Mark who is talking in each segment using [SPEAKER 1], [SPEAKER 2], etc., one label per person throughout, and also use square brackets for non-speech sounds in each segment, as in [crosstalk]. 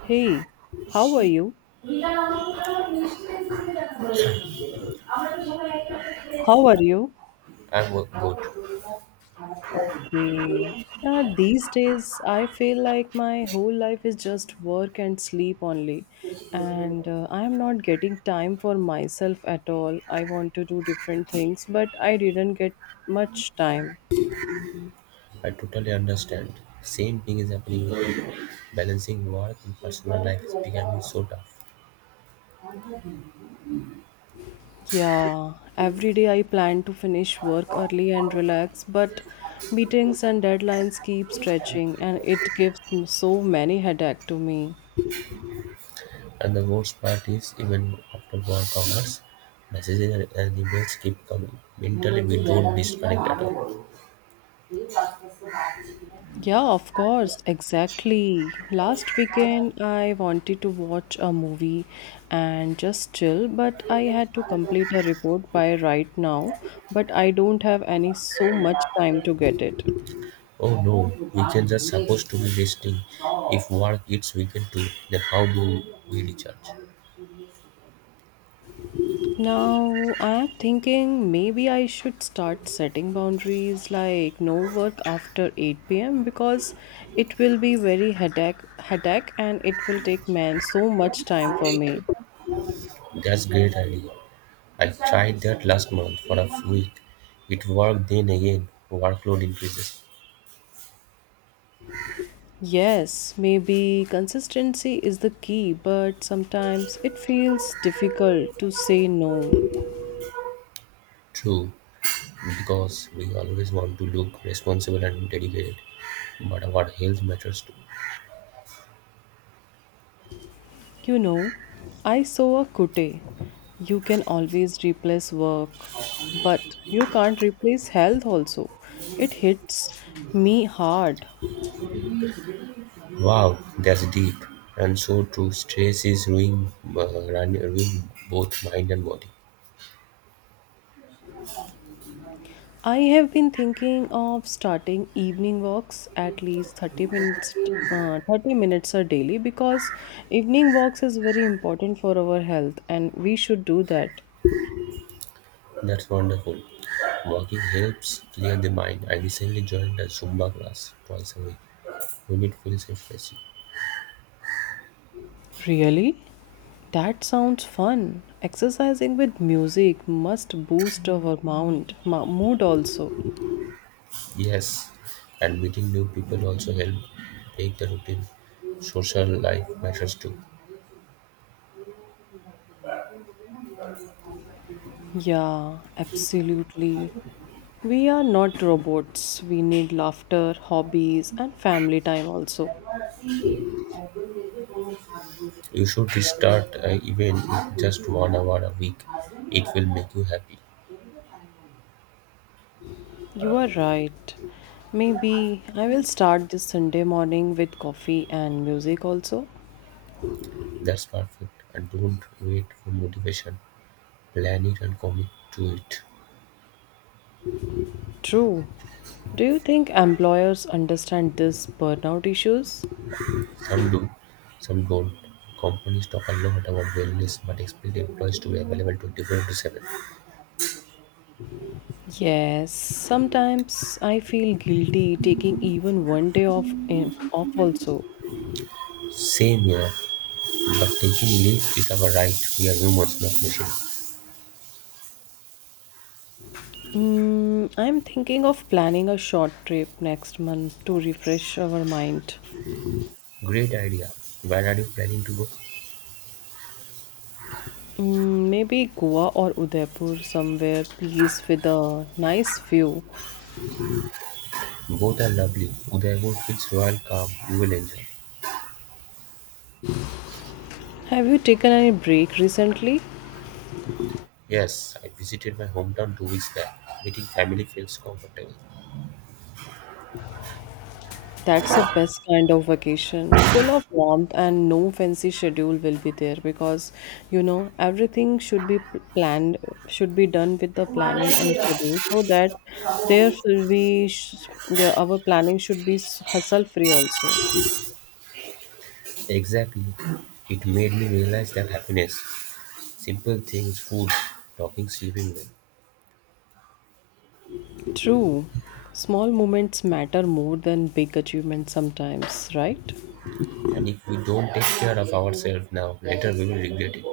[SPEAKER 1] Hey, how are
[SPEAKER 2] I'm
[SPEAKER 1] you? How are you?
[SPEAKER 2] good.
[SPEAKER 1] Okay. These days, I feel like my whole life is just work and sleep only. And I am not getting time for myself at all. I want to do different things, but I didn't get much time.
[SPEAKER 2] I totally understand. Same thing is happening with me. Balancing work and personal life is becoming so
[SPEAKER 1] Yeah, every day I plan to finish work early and relax, but meetings and deadlines keep stretching,
[SPEAKER 2] tough.
[SPEAKER 1] and it gives me so many headache to me.
[SPEAKER 2] And the worst part is, even after work hours, messages and emails keep coming. Mentally, we don't disconnect at all.
[SPEAKER 1] Yeah, of course, exactly. Last weekend, I wanted to watch a movie and just chill, but I had to complete a report by right now, but I don't have any so much time to get it.
[SPEAKER 2] Oh no, weekends are supposed to be resting. If work hits weekend too, then how do we recharge?
[SPEAKER 1] Now, I'm thinking maybe I should start setting boundaries like no work after 8 p.m. because it will be very headache, headache and it will take man so much time for me.
[SPEAKER 2] That's great idea. I tried that last month for a week. It worked then again workload increases.
[SPEAKER 1] Yes, maybe consistency is the key, but sometimes it feels difficult to say no.
[SPEAKER 2] True, because we always want to look responsible and dedicated, but our health matters too.
[SPEAKER 1] You know, I saw a quote: you can always replace work, but you can't replace health also. It hits me hard.
[SPEAKER 2] Wow, that's deep and so true. Stress is ruining both mind and body.
[SPEAKER 1] I have been thinking of starting evening walks at least 30 minutes a daily because evening walks is very important for our health and we should do that.
[SPEAKER 2] That's wonderful. Walking helps clear the mind. I recently joined a Zumba class twice a week when it feels refreshing.
[SPEAKER 1] Really? That sounds fun. Exercising with music must boost our mood also.
[SPEAKER 2] Yes, and meeting new people also help break the routine. Social life matters too.
[SPEAKER 1] Yeah, absolutely. We are not robots. We need laughter, hobbies, and family time also.
[SPEAKER 2] You should start even with just 1 hour a week. It will make you happy.
[SPEAKER 1] You are right. Maybe I will start this Sunday morning with coffee and music also.
[SPEAKER 2] That's perfect. And don't wait for motivation. Plan it and commit to it.
[SPEAKER 1] True. Do you think employers understand this burnout issues?
[SPEAKER 2] Some do, some don't. Companies talk a lot about wellness but expect employees to be available 24 into 7.
[SPEAKER 1] Yes, sometimes I feel guilty taking even one day off also.
[SPEAKER 2] Same here. But taking leave is our right, we are humans, not machines.
[SPEAKER 1] I'm thinking of planning a short trip next month to refresh our mind.
[SPEAKER 2] Great idea. Where are you planning to go?
[SPEAKER 1] Maybe Goa or Udaipur somewhere please with a nice view.
[SPEAKER 2] Both are lovely. Udaipur feels royal calm. You will enjoy.
[SPEAKER 1] Have you taken any break recently?
[SPEAKER 2] Yes, I visited my hometown 2 weeks back. Meeting family feels comfortable.
[SPEAKER 1] That's the best kind of vacation, full of warmth and no fancy schedule will be there because you know everything should be planned, should be done with the planning and schedule so that there will be the, our planning should be hustle free also.
[SPEAKER 2] Exactly. It made me realize that happiness, simple things, food, talking, sleeping well.
[SPEAKER 1] True, small moments matter more than big achievements sometimes, right?
[SPEAKER 2] And if we don't take care of ourselves now, later we will regret it.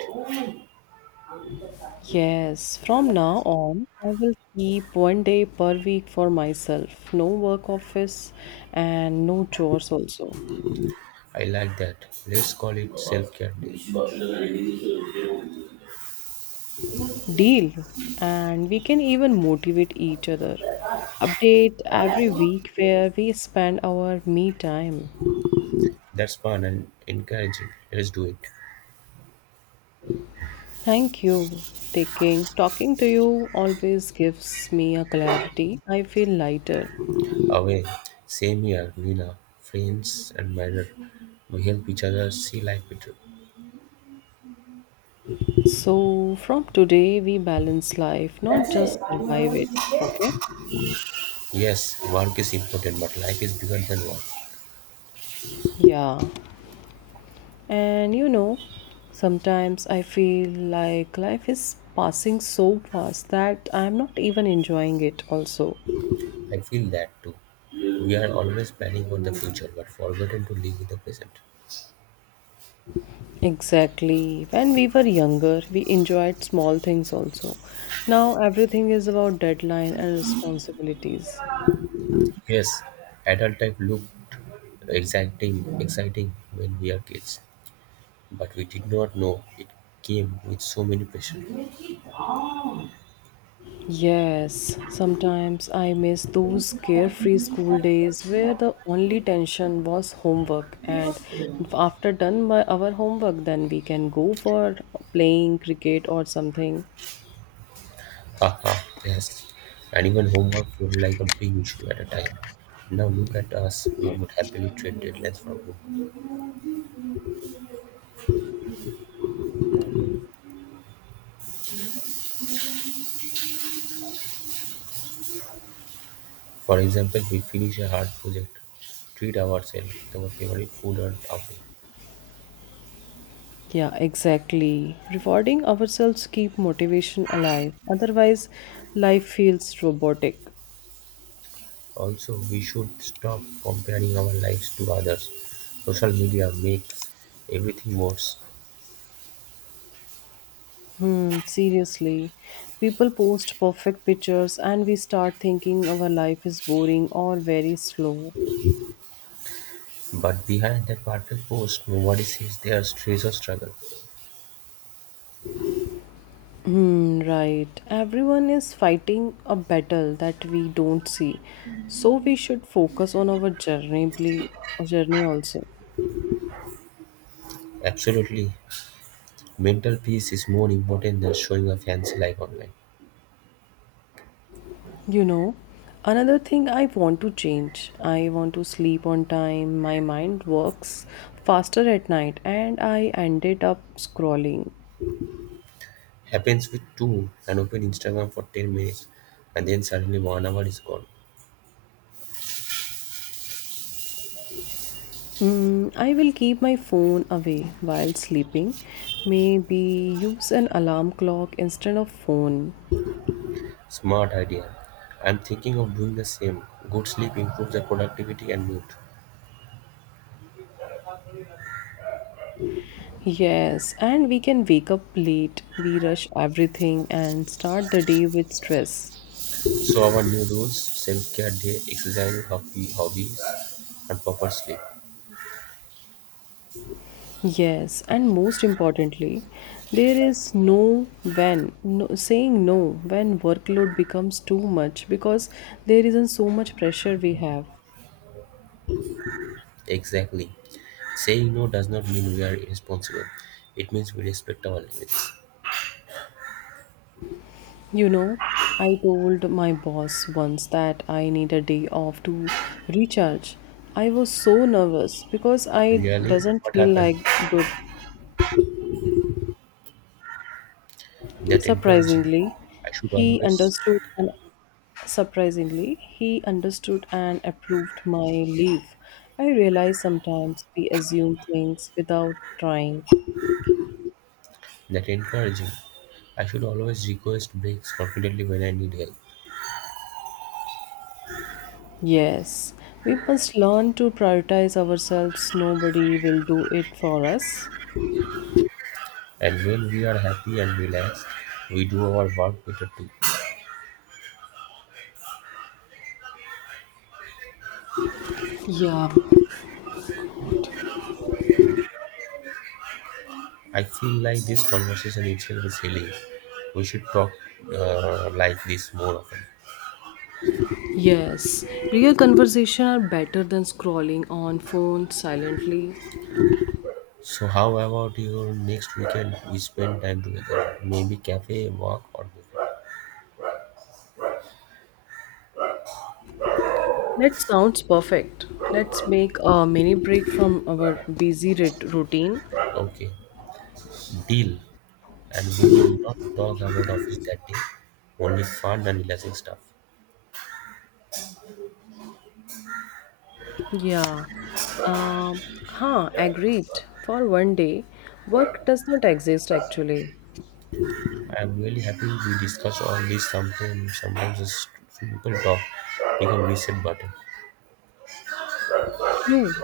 [SPEAKER 1] Yes, from now on, I will keep one day per week for myself. No work office and no chores also.
[SPEAKER 2] I like that. Let's call it self care day.
[SPEAKER 1] Deal. And we can even motivate each other. Update every week where we spend our me time.
[SPEAKER 2] That's fun and encouraging. Let's do it.
[SPEAKER 1] Thank you. Taking talking to you always gives me a clarity. I feel lighter.
[SPEAKER 2] Away. Same here, Lena. Friends and matter. We help each other see life better.
[SPEAKER 1] So from today we balance life, not just survive it. Okay?
[SPEAKER 2] Yes, work is important, but life is bigger than work.
[SPEAKER 1] Yeah. And sometimes I feel like life is passing so fast that I'm not even enjoying it, also.
[SPEAKER 2] I feel that too. We are always planning for the future, but forgotten to live in the present.
[SPEAKER 1] Exactly. When we were younger, we enjoyed small things also. Now everything is about deadline and responsibilities.
[SPEAKER 2] Yes, adult life looked exciting when we are kids. But we did not know it came with so many pressure.
[SPEAKER 1] Yes, sometimes I miss those carefree school days where the only tension was homework, and after done by our homework, then we can go for playing cricket or something.
[SPEAKER 2] Haha, yes. And even homework felt like a big issue at a time. Now look at us, we would happily trade deadlines for book. For example, we finish a hard project, treat ourselves with our favorite food or outing.
[SPEAKER 1] Yeah, exactly. Rewarding ourselves keep motivation alive. Otherwise, life feels robotic.
[SPEAKER 2] Also, we should stop comparing our lives to others. Social media makes everything worse.
[SPEAKER 1] Hmm, seriously. People post perfect pictures and we start thinking our life is boring or very slow.
[SPEAKER 2] But behind that perfect post, nobody sees their stress or struggle.
[SPEAKER 1] Hmm, right. Everyone is fighting a battle that we don't see. So we should focus on our journey also.
[SPEAKER 2] Absolutely. Mental peace is more important than showing a fancy life online.
[SPEAKER 1] You know, Another thing I want to change. I want to sleep on time. My mind works faster at night and I ended up scrolling.
[SPEAKER 2] Happens with two and open Instagram for 10 minutes and then suddenly 1 hour is gone.
[SPEAKER 1] I will keep my phone away while sleeping. Maybe use an alarm clock instead of phone.
[SPEAKER 2] Smart idea. I'm thinking of doing the same. Good sleep improves the productivity and mood.
[SPEAKER 1] Yes, and we can wake up late. We rush everything and start the day with stress.
[SPEAKER 2] So our new rules, self-care day, exercise, hobbies, and proper sleep.
[SPEAKER 1] Yes, and most importantly, there is no when, no, saying no when workload becomes too much because there isn't so much pressure we have.
[SPEAKER 2] Exactly. Saying no does not mean we are irresponsible. It means we respect our limits.
[SPEAKER 1] You know, I told my boss once that I need a day off to recharge. I was so nervous because I
[SPEAKER 2] Really?
[SPEAKER 1] doesn't
[SPEAKER 2] What
[SPEAKER 1] feel
[SPEAKER 2] happened?
[SPEAKER 1] like good.
[SPEAKER 2] That encouraging.
[SPEAKER 1] Surprisingly,
[SPEAKER 2] I should
[SPEAKER 1] he
[SPEAKER 2] always
[SPEAKER 1] understood and surprisingly, he understood and approved my leave. I realize sometimes we assume things without trying.
[SPEAKER 2] that encouraging. I should always request breaks confidently when I need help.
[SPEAKER 1] Yes, we must learn to prioritize ourselves. Nobody will do it for us.
[SPEAKER 2] And when we are happy and relaxed, we do our work better too.
[SPEAKER 1] Yeah,
[SPEAKER 2] I feel like this conversation itself is healing. We should talk like this more often.
[SPEAKER 1] yes. Real conversation are better than scrolling on phone silently.
[SPEAKER 2] So how about your next weekend we spend time together? Maybe cafe, walk or movie.
[SPEAKER 1] That sounds perfect. Let's make a mini break from our busy routine.
[SPEAKER 2] Okay. Deal, and we will not talk about office that day, only fun and relaxing stuff.
[SPEAKER 1] Yeah. Um, Agreed. For one day, work does not exist actually.
[SPEAKER 2] I am really happy we discussed all this something sometimes this simple talk become reset button.
[SPEAKER 1] True.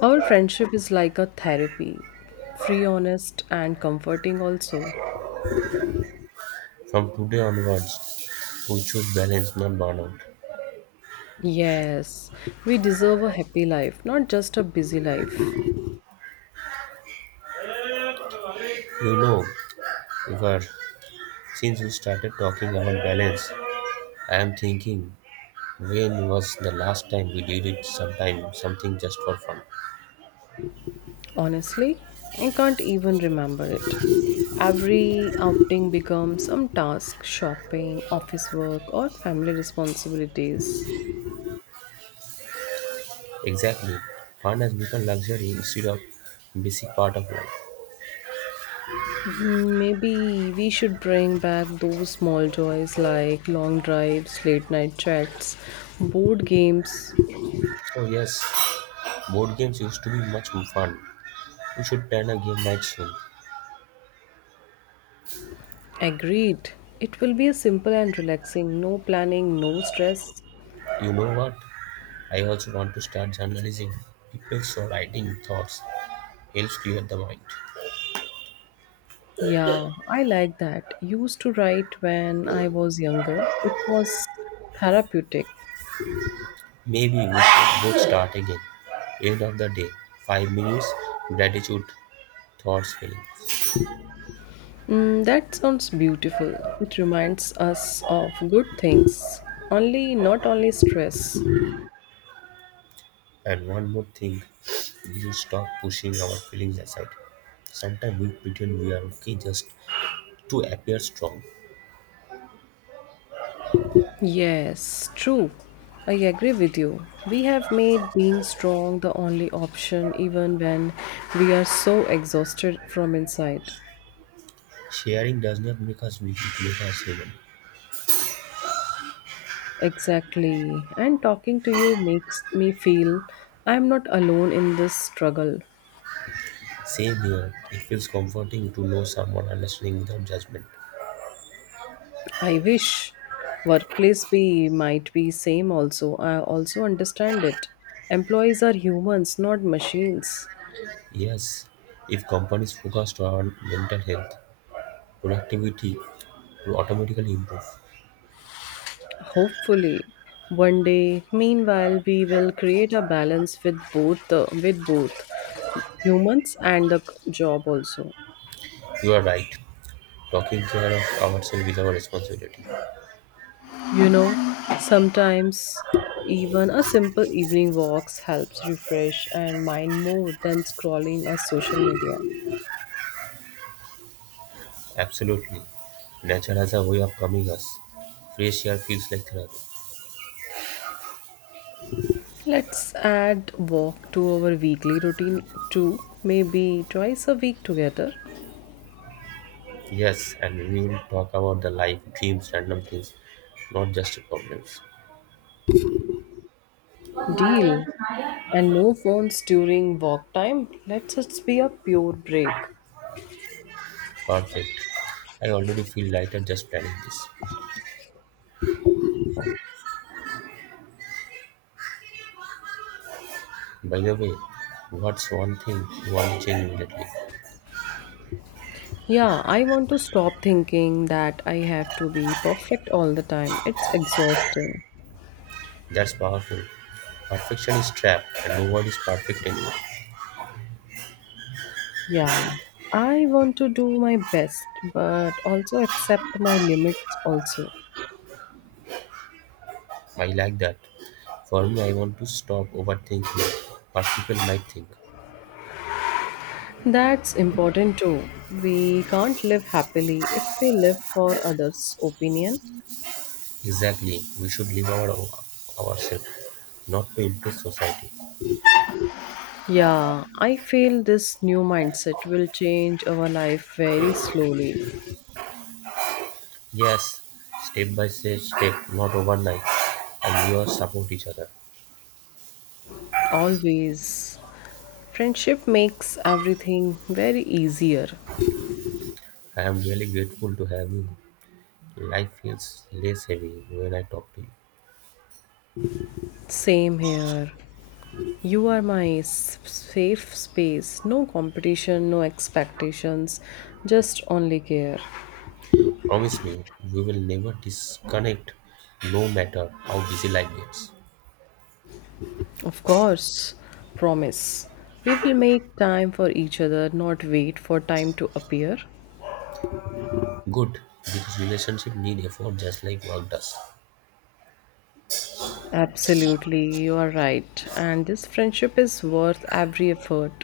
[SPEAKER 1] Our friendship is like a therapy, free, honest, and comforting also.
[SPEAKER 2] From today onwards, we choose balance, not burnout.
[SPEAKER 1] Yes, we deserve a happy life, not just a busy life.
[SPEAKER 2] You know, Ivar, since we started talking about balance, I am thinking when was the last time we did it something just for fun?
[SPEAKER 1] Honestly, I can't even remember it. Every outing becomes some task shopping, office work, or family responsibilities.
[SPEAKER 2] Exactly. Fun has become luxury instead of basic part of life.
[SPEAKER 1] Maybe we should bring back those small joys like long drives, late night chats, board games.
[SPEAKER 2] Oh yes, board games used to be much more fun. We should plan a game night soon.
[SPEAKER 1] Agreed. It will be a simple and relaxing, no planning, no stress.
[SPEAKER 2] You know what? I also want to start journalizing people's or writing thoughts. Helps clear the mind.
[SPEAKER 1] Yeah, I like that. Used to write when I was younger. It was therapeutic.
[SPEAKER 2] Maybe we should both start again. End of the day, 5 minutes, gratitude, thoughts, feelings.
[SPEAKER 1] That sounds beautiful. It reminds us of good things. Only not only stress.
[SPEAKER 2] And one more thing, we should stop pushing our feelings aside. Sometimes we pretend we are okay just to appear strong.
[SPEAKER 1] Yes, true. I agree with you. We have made being strong the only option even when we are so exhausted from inside.
[SPEAKER 2] Sharing does not make us weak, it makes us human.
[SPEAKER 1] Exactly. And talking to you makes me feel I'm not alone in this struggle.
[SPEAKER 2] Same here. It feels comforting to know someone understanding without judgment.
[SPEAKER 1] I wish workplace be might be same also. I also understand it. Employees are humans, not machines.
[SPEAKER 2] Yes, if companies focused on mental health, productivity will automatically improve.
[SPEAKER 1] Hopefully, one day. Meanwhile, we will create a balance with both the with both humans and the job also.
[SPEAKER 2] You are right. Taking care of ourselves is our responsibility.
[SPEAKER 1] You know, Sometimes even a simple evening walks helps refresh and mind more than scrolling on social media.
[SPEAKER 2] Absolutely. Nature has a way of calming us. Fresh air feels like therapy.
[SPEAKER 1] Let's add walk to our weekly routine too. Maybe twice a week together.
[SPEAKER 2] Yes, and we will talk about the life, dreams, random things, not just problems.
[SPEAKER 1] Deal. And no phones during walk time. Let's just be a pure break.
[SPEAKER 2] Perfect. I already feel lighter just planning this. By the way, what's one thing you want to change immediately?
[SPEAKER 1] Yeah, I want to stop thinking that I have to be perfect all the time. It's exhausting.
[SPEAKER 2] That's powerful. Perfection is trap and no one is perfect anymore.
[SPEAKER 1] Yeah. I want to do my best, but also accept my limits also.
[SPEAKER 2] I like that. For me, I want to stop overthinking what people might think.
[SPEAKER 1] That's important too. We can't live happily if we live for others' opinion.
[SPEAKER 2] Exactly, we should live our ourselves, not to impress society.
[SPEAKER 1] Yeah, I feel this new mindset will change our life very slowly.
[SPEAKER 2] Yes, step by step, not overnight. And we all support each other.
[SPEAKER 1] Always. Friendship makes everything very easier.
[SPEAKER 2] I am really grateful to have you. Life feels less heavy when I talk to you.
[SPEAKER 1] Same here. You are my safe space. No competition, no expectations, just only care.
[SPEAKER 2] Promise me we will never disconnect no matter how busy life gets.
[SPEAKER 1] Of course, promise. We will make time for each other, not wait for time to appear.
[SPEAKER 2] Good, because relationship need effort just like work does.
[SPEAKER 1] Absolutely, you are right. And this friendship is worth every effort.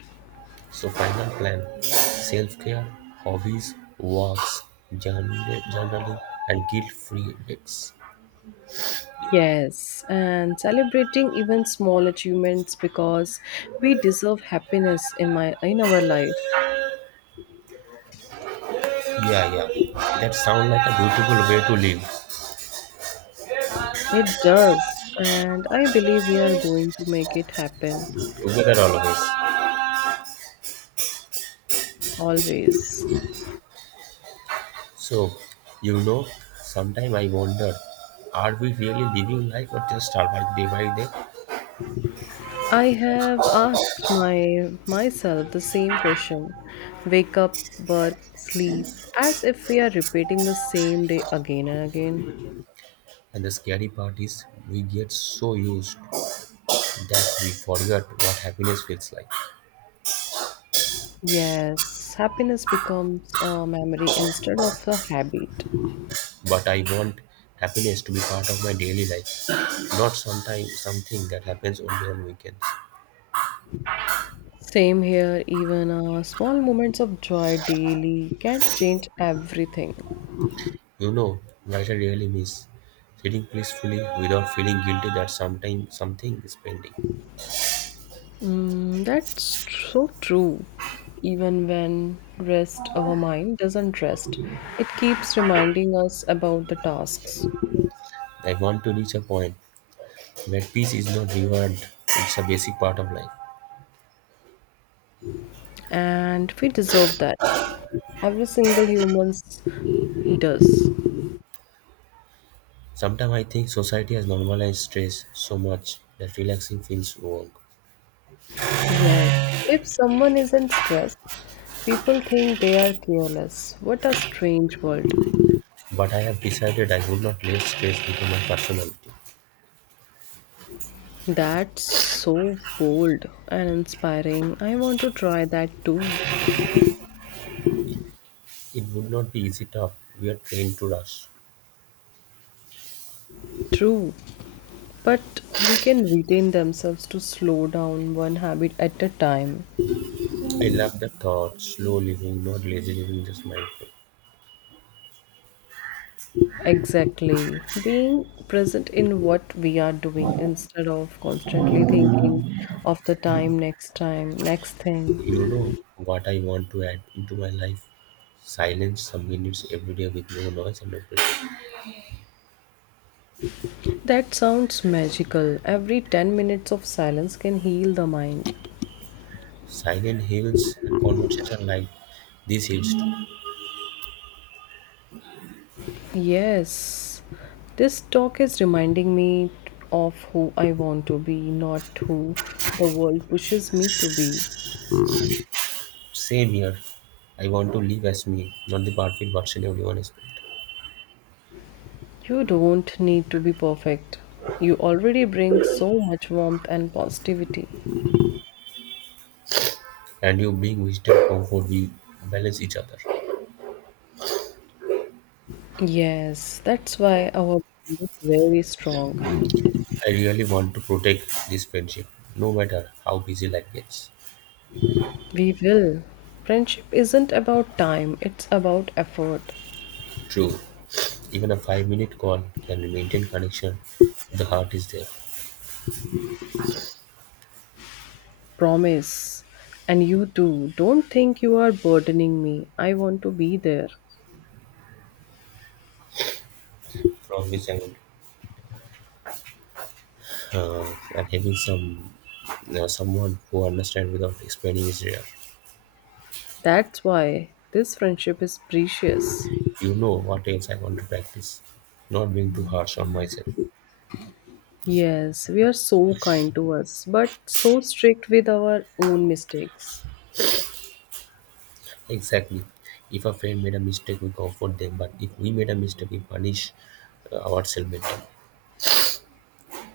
[SPEAKER 2] So final plan, self-care, hobbies, walks, journaling and guilt-free dates.
[SPEAKER 1] Yes, and celebrating even small achievements because we deserve happiness in my in our life.
[SPEAKER 2] Yeah, yeah, that sounds like a beautiful way to live
[SPEAKER 1] It does, and I believe we are going to make it happen
[SPEAKER 2] together all of us.
[SPEAKER 1] always.
[SPEAKER 2] So, you know, sometimes I wonder, are we really living life or just survive day by day?
[SPEAKER 1] I have asked my myself the same question. Wake up, work, sleep, as if we are repeating the same day again and again.
[SPEAKER 2] And the scary part is, we get so used that we forget what happiness feels like.
[SPEAKER 1] Yes, happiness becomes a memory instead of a habit.
[SPEAKER 2] But I want happiness to be part of my daily life, not sometime something that happens only on weekends.
[SPEAKER 1] Same here, even small moments of joy daily can change everything.
[SPEAKER 2] You know, what I really miss sitting peacefully without feeling guilty that sometime something is pending.
[SPEAKER 1] That's so true. Even when rest, our mind doesn't rest. It keeps reminding us about the tasks,
[SPEAKER 2] I want to reach a point where peace is not reward; it's a basic part of life.
[SPEAKER 1] and we deserve that. Every single human does.
[SPEAKER 2] Sometimes I think society has normalized stress so much that relaxing feels wrong.
[SPEAKER 1] Yes. If someone isn't stressed, people think they are careless. What a strange world.
[SPEAKER 2] But I have decided I would not let stress become my personality.
[SPEAKER 1] That's so bold and inspiring. I want to try that too.
[SPEAKER 2] It would not be easy tough. We are trained to rush.
[SPEAKER 1] True. But we can retain themselves to slow down one habit at a time.
[SPEAKER 2] I love the thought, slow living, not lazy living, just mindful.
[SPEAKER 1] Exactly. Being present in what we are doing instead of constantly thinking of the time, next
[SPEAKER 2] You
[SPEAKER 1] thing.
[SPEAKER 2] know what I want to add into my life? Silence some minutes every day with no noise and no pressure.
[SPEAKER 1] That sounds magical. Every 10 minutes of silence can heal the mind.
[SPEAKER 2] Silent hills, conversation like these hills too.
[SPEAKER 1] Yes. This talk is reminding me of who I want to be, not who the world pushes me to be.
[SPEAKER 2] Same here. I want to live as me, not the perfect version everyone expects.
[SPEAKER 1] You don't need to be perfect. You already bring so much warmth and positivity.
[SPEAKER 2] And you bring wisdom, comfort, we balance each other.
[SPEAKER 1] Yes, that's why our bond is very strong.
[SPEAKER 2] I really want to protect this friendship, no matter how busy life gets.
[SPEAKER 1] We will. Friendship isn't about time, it's about effort.
[SPEAKER 2] True, even a 5 minute call can maintain connection if the heart is there.
[SPEAKER 1] Promise. And you too. Don't think you are burdening me. I want to be there.
[SPEAKER 2] From this angle? And having someone who understands without explaining is rare.
[SPEAKER 1] That's why this friendship is precious.
[SPEAKER 2] You know what else I want to practice? Not being too harsh on myself.
[SPEAKER 1] Yes, we are so kind to us, but so strict with our own mistakes.
[SPEAKER 2] Exactly. If a friend made a mistake, we comfort them, but if we made a mistake, we punish ourselves mentally.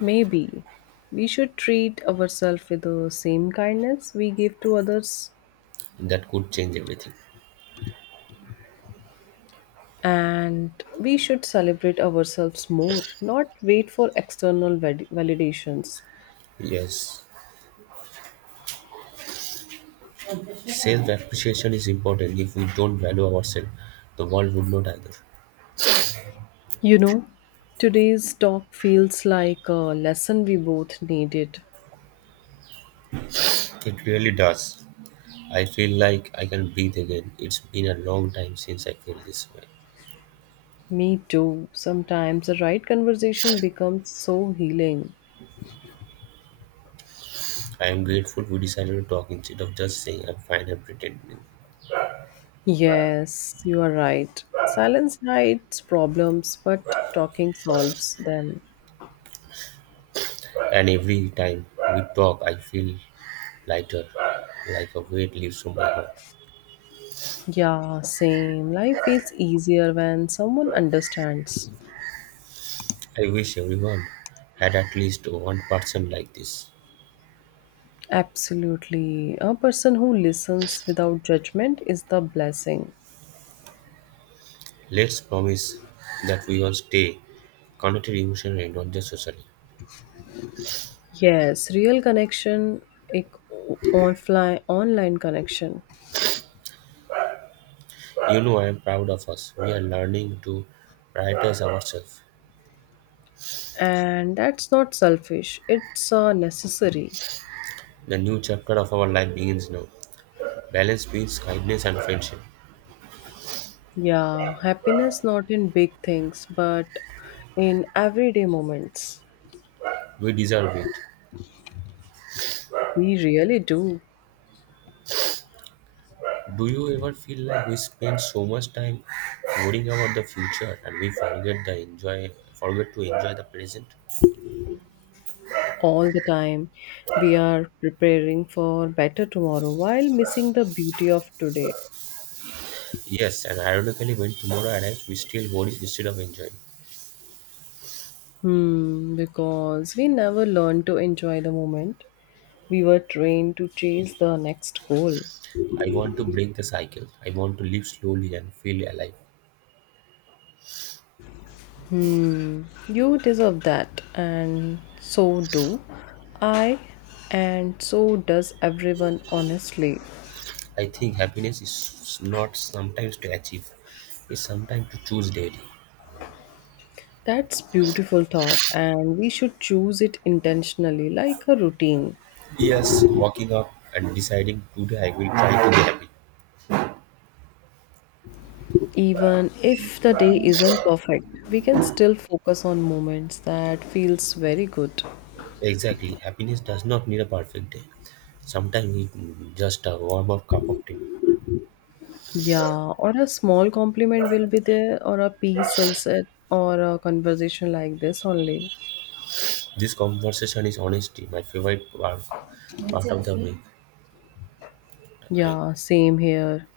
[SPEAKER 1] Maybe we should treat ourselves with the same kindness we give to others,
[SPEAKER 2] That could change everything.
[SPEAKER 1] and we should celebrate ourselves more, not wait for external validations.
[SPEAKER 2] Yes. Self appreciation is important. If we don't value ourselves, the world would not either.
[SPEAKER 1] You know, Today's talk feels like a lesson we both needed.
[SPEAKER 2] It really does. I feel like I can breathe again. It's been a long time since I feel this way.
[SPEAKER 1] Me too. Sometimes the right conversation becomes so healing.
[SPEAKER 2] I am grateful we decided to talk instead of just saying I'm fine and pretending.
[SPEAKER 1] Yes, you are right. Silence hides problems, but talking solves them.
[SPEAKER 2] And every time we talk, I feel lighter, like a weight lifts from my heart.
[SPEAKER 1] Yeah, same. Life feels easier when someone understands.
[SPEAKER 2] I wish everyone had at least one person like this.
[SPEAKER 1] Absolutely. A person who listens without judgment is the blessing.
[SPEAKER 2] Let's promise that we all stay connected emotionally, not just socially.
[SPEAKER 1] Yes, real connection, ek offline, online connection.
[SPEAKER 2] You know, I am proud of us. We are learning to prioritize ourselves.
[SPEAKER 1] And that's not selfish, it's necessary.
[SPEAKER 2] The new chapter of our life begins now. Balance, peace, kindness, and friendship.
[SPEAKER 1] Yeah, happiness not in big things, but in everyday moments.
[SPEAKER 2] We deserve it.
[SPEAKER 1] We really do.
[SPEAKER 2] Do you ever feel like we spend so much time worrying about the future and we forget to enjoy the present?
[SPEAKER 1] All the time. We are preparing for better tomorrow while missing the beauty of today.
[SPEAKER 2] Yes, and ironically, when tomorrow arrives, we still worry instead of enjoying.
[SPEAKER 1] Because we never learn to enjoy the moment. We were trained to chase the next goal.
[SPEAKER 2] I want to break the cycle. I want to live slowly and feel alive.
[SPEAKER 1] You deserve that, and so do I, and so does everyone, honestly.
[SPEAKER 2] I think happiness is not sometimes to achieve, it's sometimes to choose daily.
[SPEAKER 1] That's beautiful thought, and we should choose it intentionally like a routine.
[SPEAKER 2] Yes, waking up and deciding today I will try to be happy.
[SPEAKER 1] Even if the day isn't perfect, we can still focus on moments that feels very good.
[SPEAKER 2] Exactly, happiness does not need a perfect day. Sometimes it just a warm up cup of tea.
[SPEAKER 1] Yeah, or a small compliment will be there, or a peace sunset, or a conversation like this only.
[SPEAKER 2] This conversation is honesty, my favorite part of the week. Line.
[SPEAKER 1] Yeah, same here.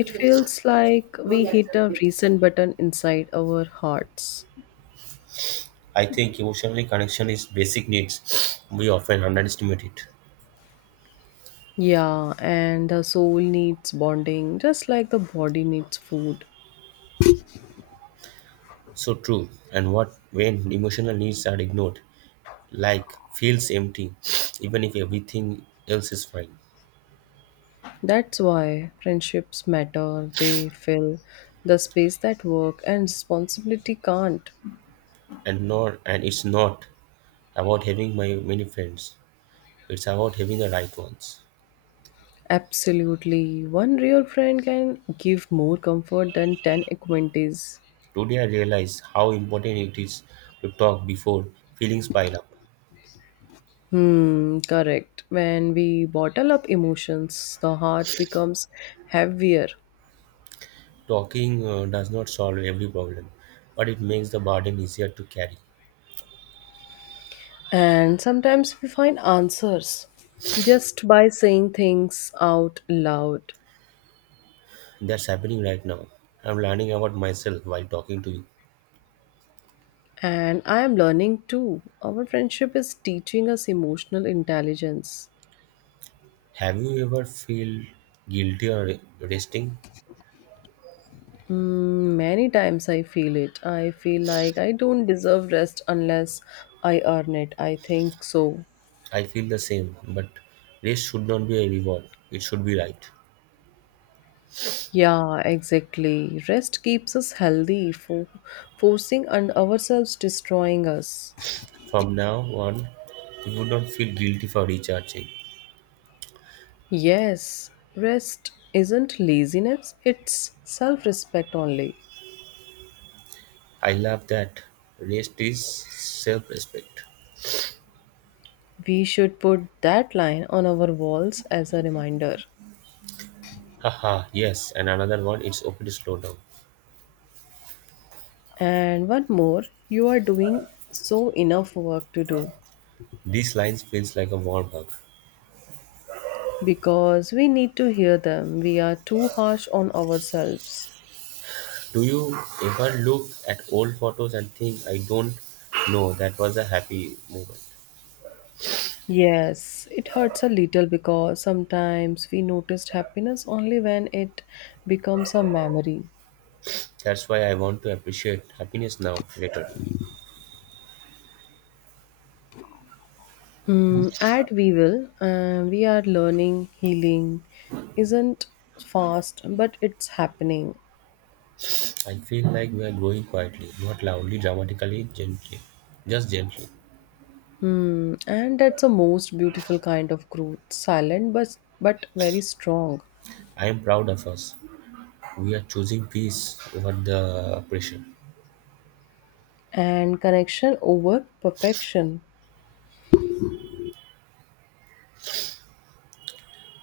[SPEAKER 1] It feels like we hit a reset button inside our hearts.
[SPEAKER 2] I think emotionally connection is basic needs. We often underestimate it.
[SPEAKER 1] Yeah, and the soul needs bonding just like the body needs food.
[SPEAKER 2] So true. And what when emotional needs are ignored, like feels empty [sniffs] even if everything else is fine
[SPEAKER 1] That's why friendships matter. They fill the space that work and responsibility can't.
[SPEAKER 2] and it's not about having my many friends it's about having the right ones
[SPEAKER 1] Absolutely. One real friend can give more comfort than 10 acquaintances.
[SPEAKER 2] today I realized how important it is to talk before feelings pile up
[SPEAKER 1] Hmm, correct. When we bottle up emotions, the heart becomes heavier.
[SPEAKER 2] talking does not solve every problem but it makes the burden easier to carry
[SPEAKER 1] And sometimes we find answers just by saying things out loud.
[SPEAKER 2] that's happening right now I'm learning about myself while talking to you
[SPEAKER 1] And I am learning too. Our friendship is teaching us emotional intelligence.
[SPEAKER 2] have you ever feel guilty or resting
[SPEAKER 1] Mm, many times I feel it. I feel like I don't deserve rest unless I earn it. I think so.
[SPEAKER 2] I feel the same, but rest should not be a reward. It should be right.
[SPEAKER 1] Yeah, exactly. Rest keeps us healthy, for forcing and ourselves destroying us.
[SPEAKER 2] From now on, you would not feel guilty for recharging.
[SPEAKER 1] Yes, rest isn't laziness, it's self respect only.
[SPEAKER 2] I love that. Rest is self respect.
[SPEAKER 1] We should put that line on our walls as a reminder.
[SPEAKER 2] Haha, yes, and another one it's okay to slow down.
[SPEAKER 1] And one more, you are doing so enough work to do
[SPEAKER 2] These lines feels like a warm hug.
[SPEAKER 1] because we need to hear them. We are too harsh on ourselves.
[SPEAKER 2] Do you ever look at old photos and think I don't know that was a happy moment?
[SPEAKER 1] Yes, it hurts a little because sometimes we noticed happiness only when it becomes a memory.
[SPEAKER 2] That's why I want to appreciate happiness now, later.
[SPEAKER 1] Mm, at We Will, we are learning healing isn't fast, but it's happening.
[SPEAKER 2] I feel like we are growing quietly, not loudly, dramatically, gently, just gently.
[SPEAKER 1] Hmm, and that's the most beautiful kind of growth, silent but very strong.
[SPEAKER 2] I am proud of us. We are choosing peace over the pressure.
[SPEAKER 1] And connection over perfection.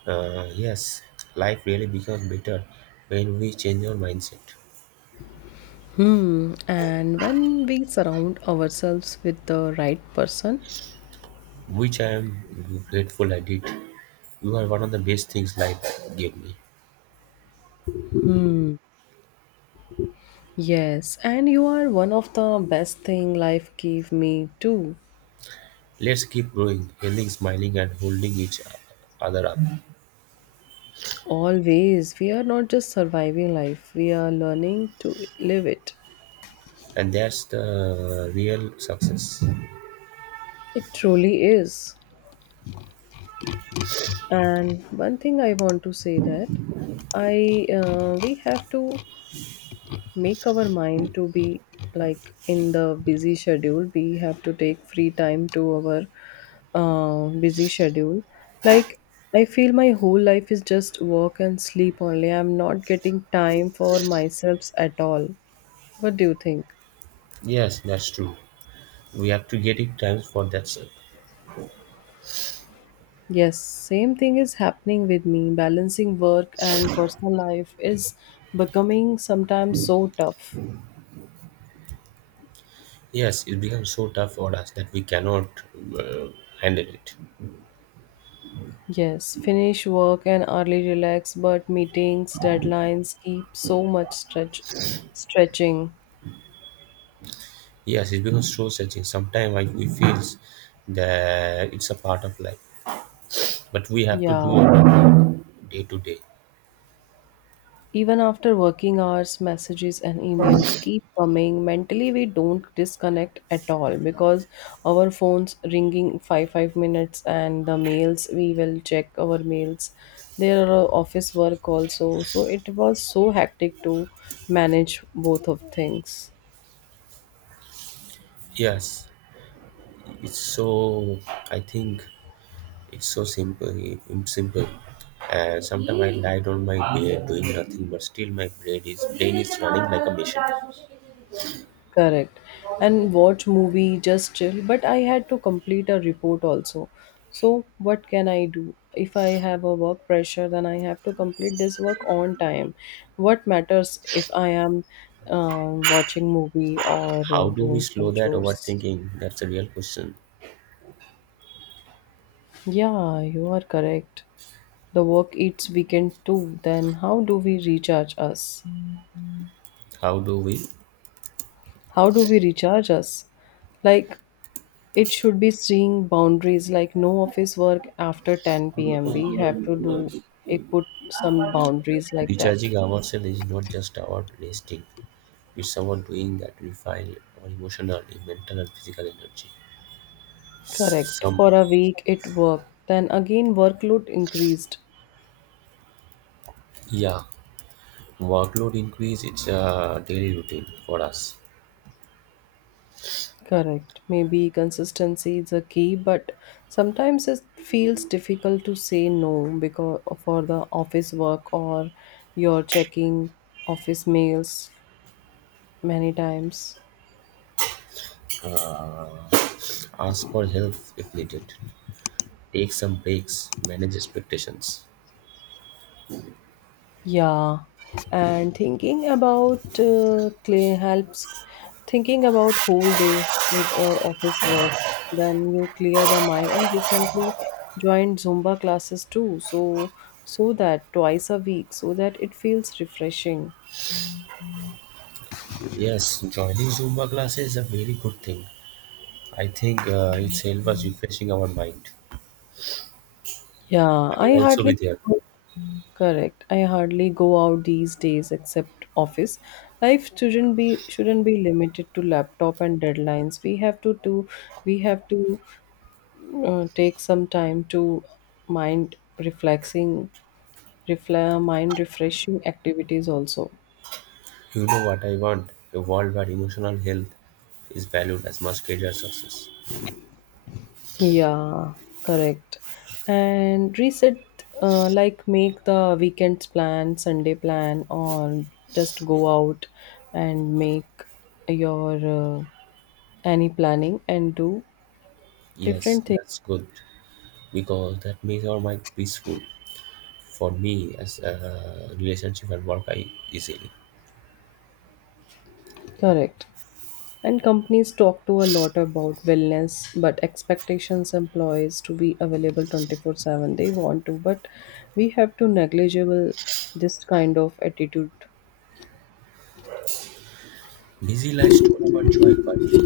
[SPEAKER 2] Yes, life really becomes better when we change our mindset,
[SPEAKER 1] Hmm. And when we surround ourselves with the right person,
[SPEAKER 2] which I am grateful I did. You are one of the best things life gave me.
[SPEAKER 1] hmm. Yes, and you are one of the best thing life gave me too.
[SPEAKER 2] Let's keep growing, healing, smiling, and holding each other up.
[SPEAKER 1] Always, we are not just surviving life; we are learning to live it.
[SPEAKER 2] And that's the real success.
[SPEAKER 1] It truly is. And one thing I want to say that I we have to make our mind to be like in the busy schedule we have to take free time to our busy schedule like I feel my whole life is just work and sleep only. I'm not getting time for myself at all. What do you think?
[SPEAKER 2] Yes, that's true. We have to get it times for that, sir.
[SPEAKER 1] Yes, same thing is happening with me. Balancing work and personal life is becoming sometimes so tough.
[SPEAKER 2] Yes, it becomes so tough for us that we cannot uh, handle it.
[SPEAKER 1] Yes, finish work and early relax, but meetings, deadlines keep so much stretching.
[SPEAKER 2] Yes, it becomes so searching. Sometimes like we feels that it's a part of life, but we have to do
[SPEAKER 1] Yeah.
[SPEAKER 2] it day to day.
[SPEAKER 1] Even after working hours, messages and emails keep coming. Mentally, we don't disconnect at all because our phones ringing five minutes and the mails we will check our mails. There are office work also, so it was so hectic to manage both of things.
[SPEAKER 2] Yes, it's so. I think it's so simple. It's simple. And sometimes I lied on my bed doing nothing, but still my brain is running like a machine.
[SPEAKER 1] Correct. And watch movie, just chill. But I had to complete a report also. So what can I do? If I have a work pressure, then I have to complete this work on time. What matters if I am watching movie or
[SPEAKER 2] How do we
[SPEAKER 1] doing
[SPEAKER 2] slow
[SPEAKER 1] some
[SPEAKER 2] that
[SPEAKER 1] chores?
[SPEAKER 2] overthinking? That's a real question.
[SPEAKER 1] Yeah, you are correct. The work eats weekend too. Then how do we recharge us?
[SPEAKER 2] How do we?
[SPEAKER 1] How do we recharge us? Like it should be seeing boundaries like no office work after 10 p.m. We have to do it, put some boundaries like that.
[SPEAKER 2] Recharging ourselves is not just about resting, it's about doing that refine our emotional, mental, and physical energy.
[SPEAKER 1] Correct.
[SPEAKER 2] Some,
[SPEAKER 1] For a week it worked. Then again workload increased.
[SPEAKER 2] yeah, workload increase, it's a daily routine for us.
[SPEAKER 1] Correct. Maybe consistency is a key, but sometimes it feels difficult to say no because for the office work or you're checking office mails many times.
[SPEAKER 2] Uh, Ask for help if needed, take some breaks, manage expectations.
[SPEAKER 1] Yeah, and thinking about clay helps thinking about whole day with your office work. Then you clear the mind. And recently joined Zumba classes too, so that twice a week, so that it feels refreshing.
[SPEAKER 2] Yes, joining Zumba classes is a very good thing. I think it's help us refreshing our mind.
[SPEAKER 1] Yeah,
[SPEAKER 2] I
[SPEAKER 1] I
[SPEAKER 2] also be
[SPEAKER 1] hardly
[SPEAKER 2] there.
[SPEAKER 1] correct. I hardly go out these days except office. Life shouldn't be limited to laptop and deadlines. We have to do. We have to take some time to mind reflexing mind refreshing activities also.
[SPEAKER 2] You know what I want? A world where emotional health is valued as much as career success.
[SPEAKER 1] Yeah, correct. And reset like make the weekends plan Sunday plan or just go out and make your uh, any planning and do
[SPEAKER 2] Yes,
[SPEAKER 1] different things.
[SPEAKER 2] that's good because that makes our mind peaceful. For me, as a relationship and work, I easily.
[SPEAKER 1] Correct. And companies talk to a lot about wellness, but expectations employees to be available 24/7 they want to, but we have to negligible this kind of attitude.
[SPEAKER 2] Busy lives store our joy quietly,